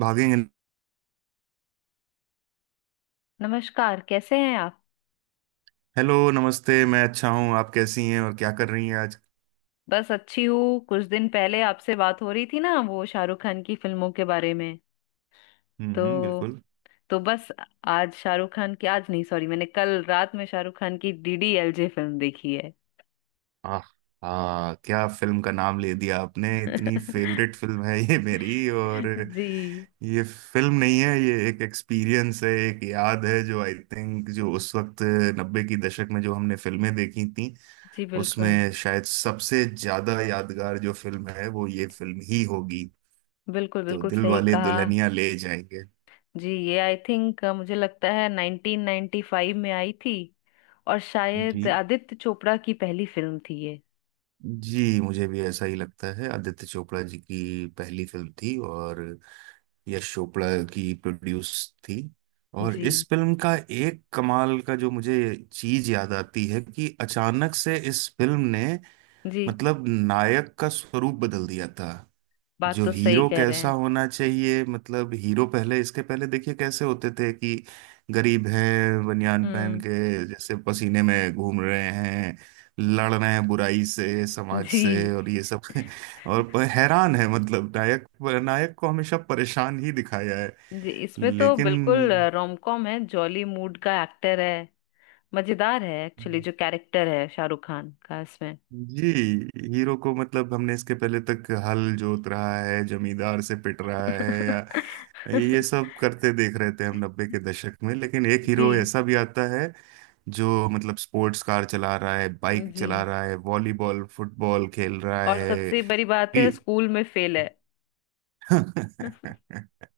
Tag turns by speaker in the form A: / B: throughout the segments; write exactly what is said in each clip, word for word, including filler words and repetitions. A: भागेंगे।
B: नमस्कार, कैसे हैं आप?
A: हेलो, नमस्ते। मैं अच्छा हूँ, आप कैसी हैं और क्या कर रही हैं आज?
B: बस अच्छी हूँ। कुछ दिन पहले आपसे बात हो रही थी ना, वो शाहरुख खान की फिल्मों के बारे में।
A: हम्म,
B: तो
A: हम्म, बिल्कुल।
B: तो बस। आज शाहरुख खान की, आज नहीं, सॉरी, मैंने कल रात में शाहरुख खान की डीडीएलजे फिल्म देखी है।
A: आह, हाँ, क्या फिल्म का नाम ले दिया आपने, इतनी फेवरेट फिल्म है ये मेरी। और
B: जी।
A: ये फिल्म नहीं है, ये एक एक्सपीरियंस है, एक याद है जो, आई थिंक, जो उस वक्त नब्बे की दशक में जो हमने फिल्में देखी थी,
B: जी बिल्कुल।
A: उसमें शायद सबसे ज्यादा यादगार जो फिल्म है वो ये फिल्म ही होगी।
B: बिल्कुल
A: तो,
B: बिल्कुल
A: दिल
B: सही
A: वाले
B: कहा।
A: दुल्हनिया ले जाएंगे।
B: जी ये आई थिंक मुझे लगता है नाइनटीन नाइनटी फाइव में आई थी। और
A: जी,
B: शायद आदित्य चोपड़ा की पहली फिल्म थी ये।
A: जी, मुझे भी ऐसा ही लगता है, आदित्य चोपड़ा जी की पहली फिल्म थी और यश चोपड़ा की प्रोड्यूस थी। और इस
B: जी
A: फिल्म का एक कमाल का जो मुझे चीज याद आती है कि अचानक से इस फिल्म ने,
B: जी।
A: मतलब, नायक का स्वरूप बदल दिया था।
B: बात
A: जो
B: तो सही
A: हीरो
B: कह रहे।
A: कैसा होना चाहिए, मतलब हीरो पहले, इसके पहले देखिए कैसे होते थे कि गरीब हैं, बनियान पहन
B: हम्म।
A: के जैसे पसीने में घूम रहे हैं, लड़ रहे हैं बुराई से, समाज से
B: जी
A: और ये सब और प- हैरान है, मतलब नायक नायक को हमेशा परेशान ही दिखाया है।
B: जी। इसमें तो बिल्कुल
A: लेकिन
B: रोम कॉम है, जॉली मूड का एक्टर है। मजेदार है एक्चुअली, जो कैरेक्टर है शाहरुख खान का इसमें।
A: जी, हीरो को, मतलब हमने इसके पहले तक हल जोत रहा है, जमींदार से पिट रहा है या ये सब करते देख रहे थे हम नब्बे के दशक में। लेकिन एक हीरो
B: जी।
A: ऐसा भी आता है जो, मतलब, स्पोर्ट्स कार चला रहा है, बाइक
B: जी,
A: चला रहा है, वॉलीबॉल फुटबॉल खेल रहा
B: और सबसे बड़ी बात
A: है।
B: है, स्कूल में फेल है।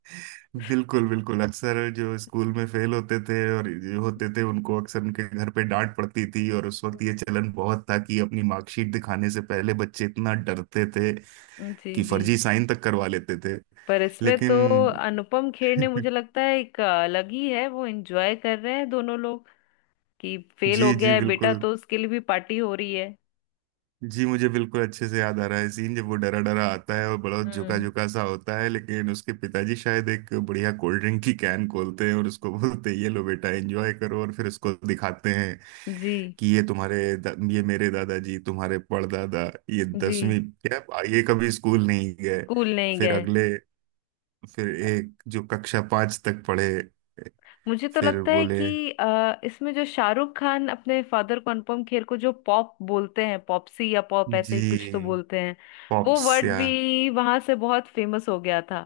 A: बिल्कुल, बिल्कुल, अक्सर जो स्कूल में फेल होते थे और जो होते थे उनको अक्सर उनके घर पे डांट पड़ती थी, और उस वक्त ये चलन बहुत था कि अपनी मार्कशीट दिखाने से पहले बच्चे इतना डरते थे
B: जी।
A: कि
B: जी,
A: फर्जी साइन तक करवा लेते थे।
B: पर इसमें तो
A: लेकिन
B: अनुपम खेर ने, मुझे लगता है, एक अलग ही है, वो एंजॉय कर रहे हैं दोनों लोग कि फेल हो
A: जी,
B: गया
A: जी,
B: है बेटा
A: बिल्कुल।
B: तो उसके लिए भी पार्टी हो रही है।
A: जी मुझे बिल्कुल अच्छे से याद आ रहा है सीन, जब वो डरा डरा आता है और बड़ा झुका
B: हम्म।
A: झुका सा होता है, लेकिन उसके पिताजी शायद एक बढ़िया कोल्ड ड्रिंक की कैन खोलते हैं और उसको बोलते हैं ये लो बेटा एंजॉय करो। और फिर उसको दिखाते हैं
B: जी
A: कि ये तुम्हारे दा- ये मेरे दादाजी, तुम्हारे परदादा, ये
B: जी।
A: दसवीं क्या, ये कभी स्कूल नहीं गए।
B: स्कूल नहीं
A: फिर
B: गए।
A: अगले, फिर एक जो कक्षा पांच तक पढ़े,
B: मुझे तो
A: फिर
B: लगता है
A: बोले।
B: कि अ, इसमें जो शाहरुख खान अपने फादर को, अनुपम खेर को, जो पॉप बोलते हैं, पॉपसी या पॉप, ऐसे ही कुछ तो
A: जी।
B: बोलते हैं। वो
A: पॉप्स,
B: वर्ड
A: या,
B: भी वहां से बहुत फेमस हो गया था।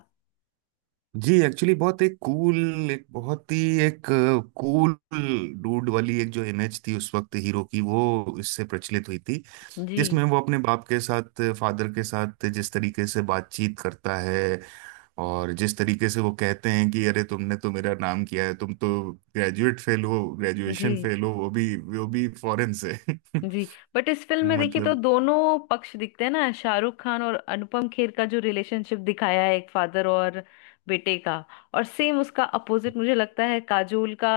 A: जी, एक्चुअली बहुत एक कूल, एक बहुत ही एक कूल डूड वाली एक जो इमेज थी उस वक्त हीरो की, वो इससे प्रचलित हुई थी।
B: जी
A: जिसमें वो अपने बाप के साथ, फादर के साथ जिस तरीके से बातचीत करता है और जिस तरीके से वो कहते हैं कि अरे तुमने तो मेरा नाम किया है, तुम तो ग्रेजुएट फेल हो,
B: जी
A: ग्रेजुएशन फेल हो, वो भी, वो भी फॉरेन से
B: जी। बट इस फिल्म में देखिए तो
A: मतलब।
B: दोनों पक्ष दिखते हैं ना, शाहरुख खान और अनुपम खेर का जो रिलेशनशिप दिखाया है एक फादर और बेटे का। और सेम उसका अपोजिट, मुझे लगता है, काजोल का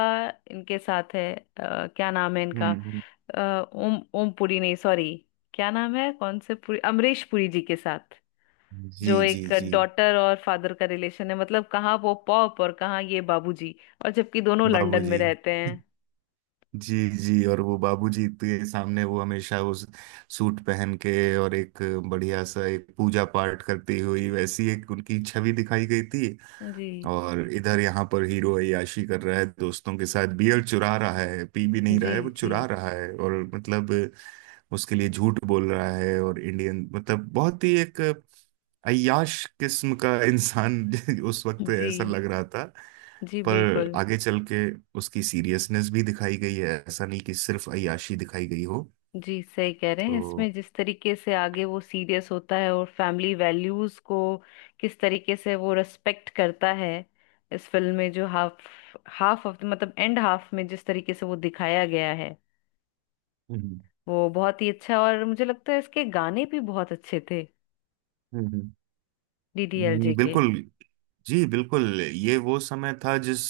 B: इनके साथ है। अ, क्या नाम है इनका?
A: हम्म, हम्म,
B: अ, ओम ओम पुरी, नहीं सॉरी, क्या नाम है, कौन से पुरी, अमरीश पुरी जी के साथ
A: जी,
B: जो
A: जी,
B: एक
A: जी।
B: डॉटर और फादर का रिलेशन है। मतलब कहाँ वो पॉप और कहाँ ये बाबूजी, और जबकि दोनों लंदन में
A: बाबूजी
B: रहते हैं।
A: जी, जी। और वो बाबूजी के सामने वो हमेशा उस सूट पहन के और एक बढ़िया सा एक पूजा पाठ करती हुई वैसी एक उनकी छवि दिखाई गई थी।
B: जी।
A: और इधर यहाँ पर हीरो अय्याशी कर रहा है, दोस्तों के साथ बियर चुरा रहा है, पी भी नहीं रहा
B: जी
A: है, वो
B: जी।
A: चुरा रहा है और मतलब उसके लिए झूठ बोल रहा है। और इंडियन, मतलब बहुत ही एक अय्याश किस्म का इंसान उस वक्त
B: जी
A: ऐसा लग रहा था।
B: जी
A: पर
B: बिल्कुल।
A: आगे चल के उसकी सीरियसनेस भी दिखाई गई है, ऐसा नहीं कि सिर्फ अय्याशी दिखाई गई हो।
B: जी सही कह रहे हैं,
A: तो।
B: इसमें जिस तरीके से आगे वो सीरियस होता है और फैमिली वैल्यूज को किस तरीके से वो रेस्पेक्ट करता है। इस फिल्म में जो हाफ हाफ ऑफ मतलब एंड हाफ में जिस तरीके से वो दिखाया गया है
A: हम्म,
B: वो बहुत ही अच्छा। और मुझे लगता है इसके गाने भी बहुत अच्छे थे,
A: हम्म,
B: डीडीएलजे
A: हम्म,
B: के।
A: बिल्कुल। जी बिल्कुल, ये वो समय था जिस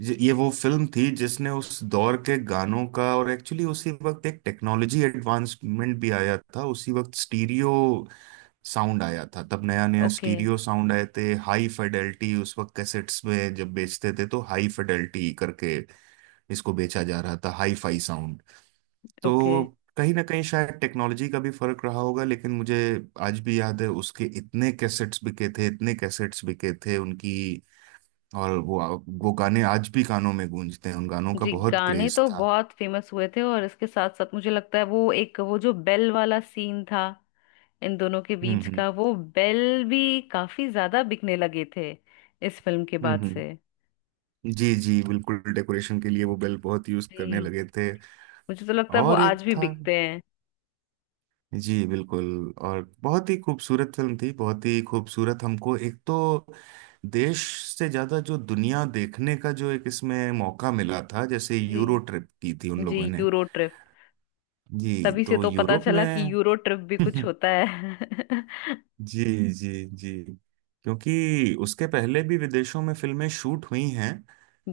A: ज- ये वो फिल्म थी जिसने उस दौर के गानों का, और एक्चुअली उसी वक्त एक टेक्नोलॉजी एडवांसमेंट भी आया था, उसी वक्त स्टीरियो साउंड आया था, तब नया नया
B: ओके।
A: स्टीरियो साउंड आए थे, हाई फिडेलिटी। उस वक्त कैसेट्स में जब बेचते थे तो हाई फिडेलिटी करके इसको बेचा जा रहा था, हाई फाई साउंड।
B: ओके।
A: तो कहीं ना कहीं शायद टेक्नोलॉजी का भी फर्क रहा होगा, लेकिन मुझे आज भी याद है, उसके इतने कैसेट्स बिके थे, इतने कैसेट्स बिके थे उनकी। और वो वो गाने आज भी कानों में गूंजते हैं, उन गानों का
B: जी,
A: बहुत
B: गाने
A: क्रेज
B: तो
A: था।
B: बहुत फेमस हुए थे। और इसके साथ साथ मुझे लगता है वो एक, वो जो बेल वाला सीन था, इन दोनों के
A: हम्म,
B: बीच
A: हम्म,
B: का, वो बेल भी काफी ज्यादा बिकने लगे थे इस फिल्म के
A: हम्म,
B: बाद
A: हम्म।
B: से।
A: जी, जी बिल्कुल, डेकोरेशन के लिए वो बेल बहुत यूज करने
B: जी।
A: लगे थे।
B: मुझे तो लगता है वो
A: और एक
B: आज भी
A: था।
B: बिकते हैं।
A: जी बिल्कुल। और बहुत ही खूबसूरत फिल्म थी, बहुत ही खूबसूरत। हमको एक तो देश से ज्यादा जो दुनिया देखने का जो एक इसमें मौका मिला था, जैसे यूरो
B: जी।
A: ट्रिप की थी उन
B: जी
A: लोगों ने।
B: Euro trip.
A: जी,
B: तभी से
A: तो
B: तो पता
A: यूरोप
B: चला कि
A: में।
B: यूरो ट्रिप भी कुछ होता है।
A: जी, जी, जी। क्योंकि उसके पहले भी विदेशों में फिल्में शूट हुई हैं।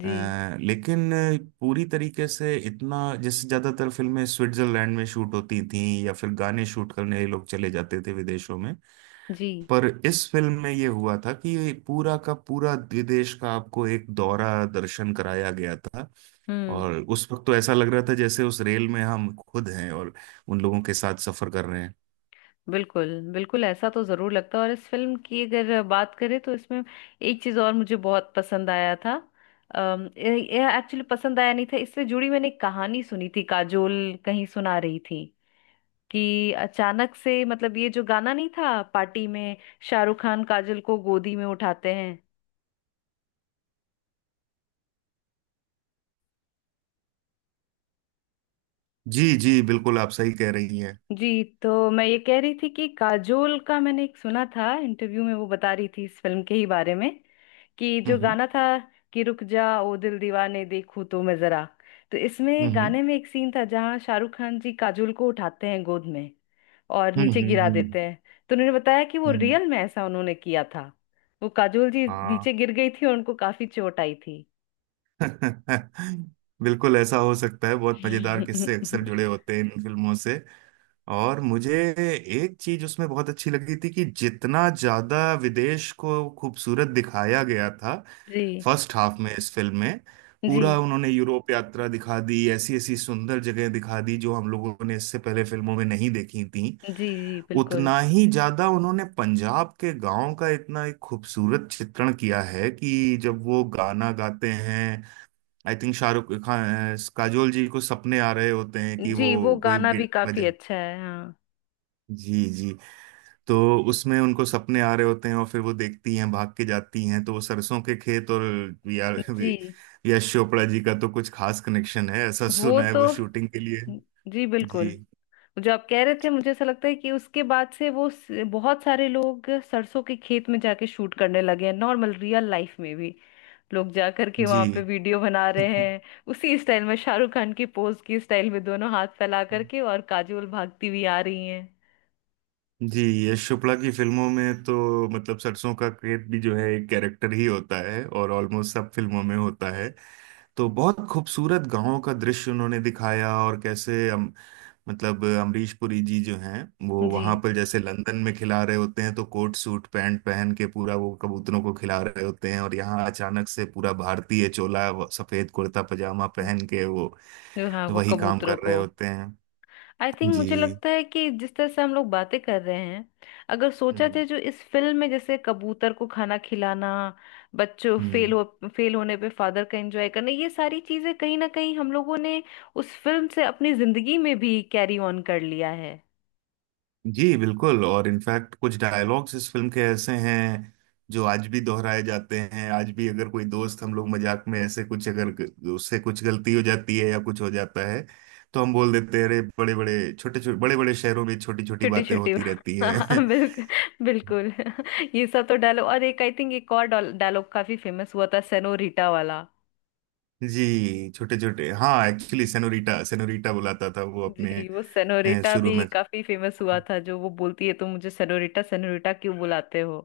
B: जी।
A: अ, लेकिन पूरी तरीके से इतना, जैसे ज्यादातर फिल्में स्विट्जरलैंड में शूट होती थी या फिर गाने शूट करने लोग चले जाते थे विदेशों में।
B: जी।
A: पर इस फिल्म में ये हुआ था कि ये पूरा का पूरा विदेश का आपको एक दौरा दर्शन कराया गया था।
B: हम्म,
A: और उस वक्त तो ऐसा लग रहा था जैसे उस रेल में हम खुद हैं और उन लोगों के साथ सफर कर रहे हैं।
B: बिल्कुल। बिल्कुल ऐसा तो जरूर लगता है। और इस फिल्म की अगर बात करें तो इसमें एक चीज और मुझे बहुत पसंद आया था, एक्चुअली पसंद आया नहीं था, इससे जुड़ी मैंने एक कहानी सुनी थी, काजोल कहीं सुना रही थी, कि अचानक से मतलब ये जो गाना नहीं था पार्टी में शाहरुख खान काजोल को गोदी में उठाते हैं।
A: जी, जी बिल्कुल, आप सही कह रही हैं।
B: जी, तो मैं ये कह रही थी कि काजोल का मैंने एक सुना था इंटरव्यू में, वो बता रही थी इस फिल्म के ही बारे में कि जो
A: हम्म,
B: गाना था कि रुक जा ओ दिल दीवाने देखूं तो मैं जरा, तो इसमें
A: हम्म,
B: गाने में एक सीन था जहाँ शाहरुख खान जी काजोल को उठाते हैं गोद में और
A: हम्म,
B: नीचे
A: हम्म,
B: गिरा
A: हम्म,
B: देते हैं। तो उन्होंने बताया कि वो
A: हम्म,
B: रियल में ऐसा उन्होंने किया था, वो काजोल जी
A: हाँ।
B: नीचे गिर गई थी और उनको काफी चोट आई थी।
A: बिल्कुल ऐसा हो सकता है, बहुत मजेदार किस्से
B: जी।
A: अक्सर जुड़े होते हैं इन फिल्मों से। और मुझे एक चीज उसमें बहुत अच्छी लगी थी कि जितना ज्यादा विदेश को खूबसूरत दिखाया गया था, फर्स्ट हाफ में इस फिल्म में
B: जी।
A: पूरा उन्होंने यूरोप यात्रा दिखा दी, ऐसी ऐसी सुंदर जगह दिखा दी जो हम लोगों ने इससे पहले फिल्मों में नहीं देखी थी,
B: जी। जी बिल्कुल।
A: उतना ही ज्यादा उन्होंने पंजाब के गांव का इतना एक खूबसूरत चित्रण किया है कि जब वो गाना गाते हैं, आई थिंक शाहरुख खान, काजोल जी को सपने आ रहे होते हैं कि वो
B: जी वो
A: कोई
B: गाना भी
A: गिट- बजे।
B: काफी अच्छा है, हाँ।
A: जी, जी। तो उसमें उनको सपने आ रहे होते हैं और फिर वो देखती हैं, भाग के जाती हैं तो वो सरसों के खेत और वी आर वी-
B: जी
A: यश चोपड़ा जी का तो कुछ खास कनेक्शन है ऐसा
B: वो
A: सुना है,
B: तो,
A: वो शूटिंग के लिए।
B: जी
A: जी,
B: बिल्कुल। जो आप कह रहे थे मुझे ऐसा लगता है कि उसके बाद से वो स- बहुत सारे लोग सरसों के खेत में जाके शूट करने लगे हैं नॉर्मल रियल लाइफ में भी, लोग जा करके वहां पे
A: जी,
B: वीडियो बना रहे हैं उसी स्टाइल में, शाहरुख खान की पोज की स्टाइल में दोनों हाथ फैला करके, और काजोल भागती हुई आ रही हैं।
A: जी। यश चोपड़ा की फिल्मों में तो मतलब सरसों का खेत भी जो है, एक कैरेक्टर ही होता है और ऑलमोस्ट सब फिल्मों में होता है। तो बहुत खूबसूरत गांवों का दृश्य उन्होंने दिखाया, और कैसे हम, मतलब अमरीश पुरी जी जो हैं, वो
B: जी।
A: वहां पर जैसे लंदन में खिला रहे होते हैं तो कोट सूट पैंट पहन के पूरा वो कबूतरों को खिला रहे होते हैं, और यहाँ अचानक से पूरा भारतीय चोला व- सफेद कुर्ता पजामा पहन के वो
B: जो, हाँ, वो
A: वही काम
B: कबूतरों
A: कर रहे
B: को।
A: होते हैं।
B: आई थिंक मुझे
A: जी।
B: लगता है कि जिस तरह से हम लोग बातें कर रहे हैं, अगर सोचा जाए जो इस फिल्म में जैसे कबूतर को खाना खिलाना, बच्चों फेल
A: हम्म।
B: हो फेल होने पे फादर का एंजॉय करना, ये सारी चीजें कहीं ना कहीं हम लोगों ने उस फिल्म से अपनी जिंदगी में भी कैरी ऑन कर लिया है।
A: जी बिल्कुल। और इनफैक्ट कुछ डायलॉग्स इस फिल्म के ऐसे हैं जो आज भी दोहराए जाते हैं, आज भी अगर कोई दोस्त, हम लोग मजाक में ऐसे कुछ अगर ग- उससे कुछ गलती हो जाती है या कुछ हो जाता है तो हम बोल देते हैं, अरे, बड़े बड़े छोटे छोटे बड़े बड़े शहरों में छोटी छोटी
B: छोटी
A: बातें
B: छोटी।
A: होती रहती
B: हाँ,
A: हैं।
B: बिल्कुल। बिल्कुल। ये सब तो डायलॉग, और एक आई थिंक एक और डायलॉग काफी फेमस हुआ था, सेनोरिटा वाला।
A: जी, छोटे छोटे, हाँ, एक्चुअली सेनोरीटा, सेनोरीटा बुलाता था वो अपने,
B: जी, वो
A: अ,
B: सेनोरिटा
A: शुरू
B: भी
A: में।
B: काफी फेमस हुआ था, जो वो बोलती है तो मुझे सेनोरिटा सेनोरिटा क्यों बुलाते हो।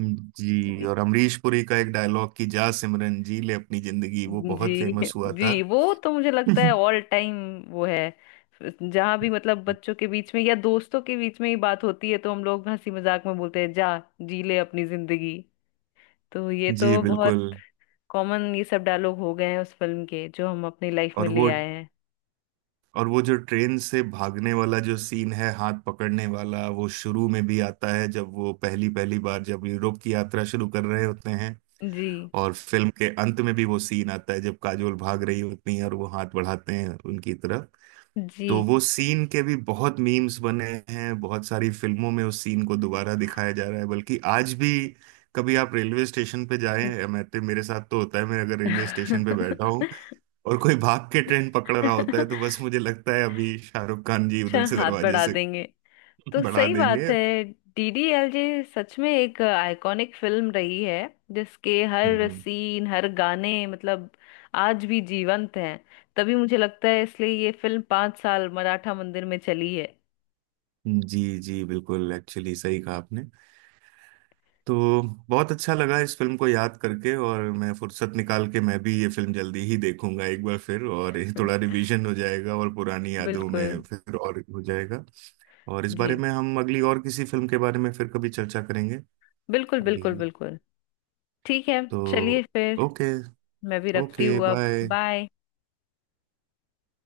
A: जी।
B: जी।
A: और अमरीश पुरी का एक डायलॉग कि जा सिमरन जी ले अपनी जिंदगी, वो बहुत
B: जी।
A: फेमस हुआ था।
B: जी वो तो मुझे लगता है ऑल टाइम वो है, जहाँ भी मतलब बच्चों के बीच में या दोस्तों के बीच में ही बात होती है तो हम लोग हंसी मजाक में बोलते हैं, जा जी ले अपनी जिंदगी। तो ये
A: जी
B: तो
A: बिल्कुल।
B: बहुत कॉमन ये सब डायलॉग हो गए हैं उस फिल्म के जो हम अपनी लाइफ में
A: और
B: ले
A: वो
B: आए हैं।
A: और वो जो ट्रेन से भागने वाला जो सीन है, हाथ पकड़ने वाला, वो शुरू में भी आता है जब वो पहली पहली बार जब यूरोप की यात्रा शुरू कर रहे होते हैं।
B: जी।
A: और फिल्म के अंत में भी वो सीन आता है जब काजोल भाग रही होती हैं और वो हाथ बढ़ाते हैं उनकी तरफ।
B: जी।
A: तो वो सीन के भी बहुत मीम्स बने हैं, बहुत सारी फिल्मों में उस सीन को दोबारा दिखाया जा रहा है, बल्कि आज भी, कभी आप रेलवे स्टेशन पे जाएं, मैं तो, मेरे साथ तो होता है, मैं अगर रेलवे स्टेशन पे बैठा हूँ और कोई भाग के ट्रेन पकड़ रहा होता है तो बस मुझे लगता है अभी शाहरुख खान जी
B: अच्छा,
A: उधर से
B: हाथ
A: दरवाजे
B: बढ़ा
A: से
B: देंगे। तो
A: बढ़ा
B: सही बात
A: देंगे।
B: है, डीडीएलजे सच में एक आइकॉनिक फिल्म रही है जिसके हर
A: हम्म।
B: सीन, हर गाने मतलब आज भी जीवंत हैं। तभी मुझे लगता है इसलिए ये फिल्म पांच साल मराठा मंदिर में चली है।
A: जी, जी बिल्कुल, एक्चुअली सही कहा आपने। तो बहुत अच्छा लगा इस फिल्म को याद करके, और मैं फुर्सत निकाल के मैं भी ये फिल्म जल्दी ही देखूंगा एक बार फिर, और ये थोड़ा रिवीजन हो जाएगा और पुरानी यादों में
B: बिल्कुल।
A: फिर और हो जाएगा। और इस
B: जी।
A: बारे में हम अगली और किसी फिल्म के बारे में फिर कभी चर्चा करेंगे।
B: बिल्कुल
A: अभी
B: बिल्कुल बिल्कुल। ठीक है, चलिए
A: तो,
B: फिर
A: ओके।
B: मैं भी रखती
A: ओके,
B: हूँ अब।
A: बाय।
B: बाय।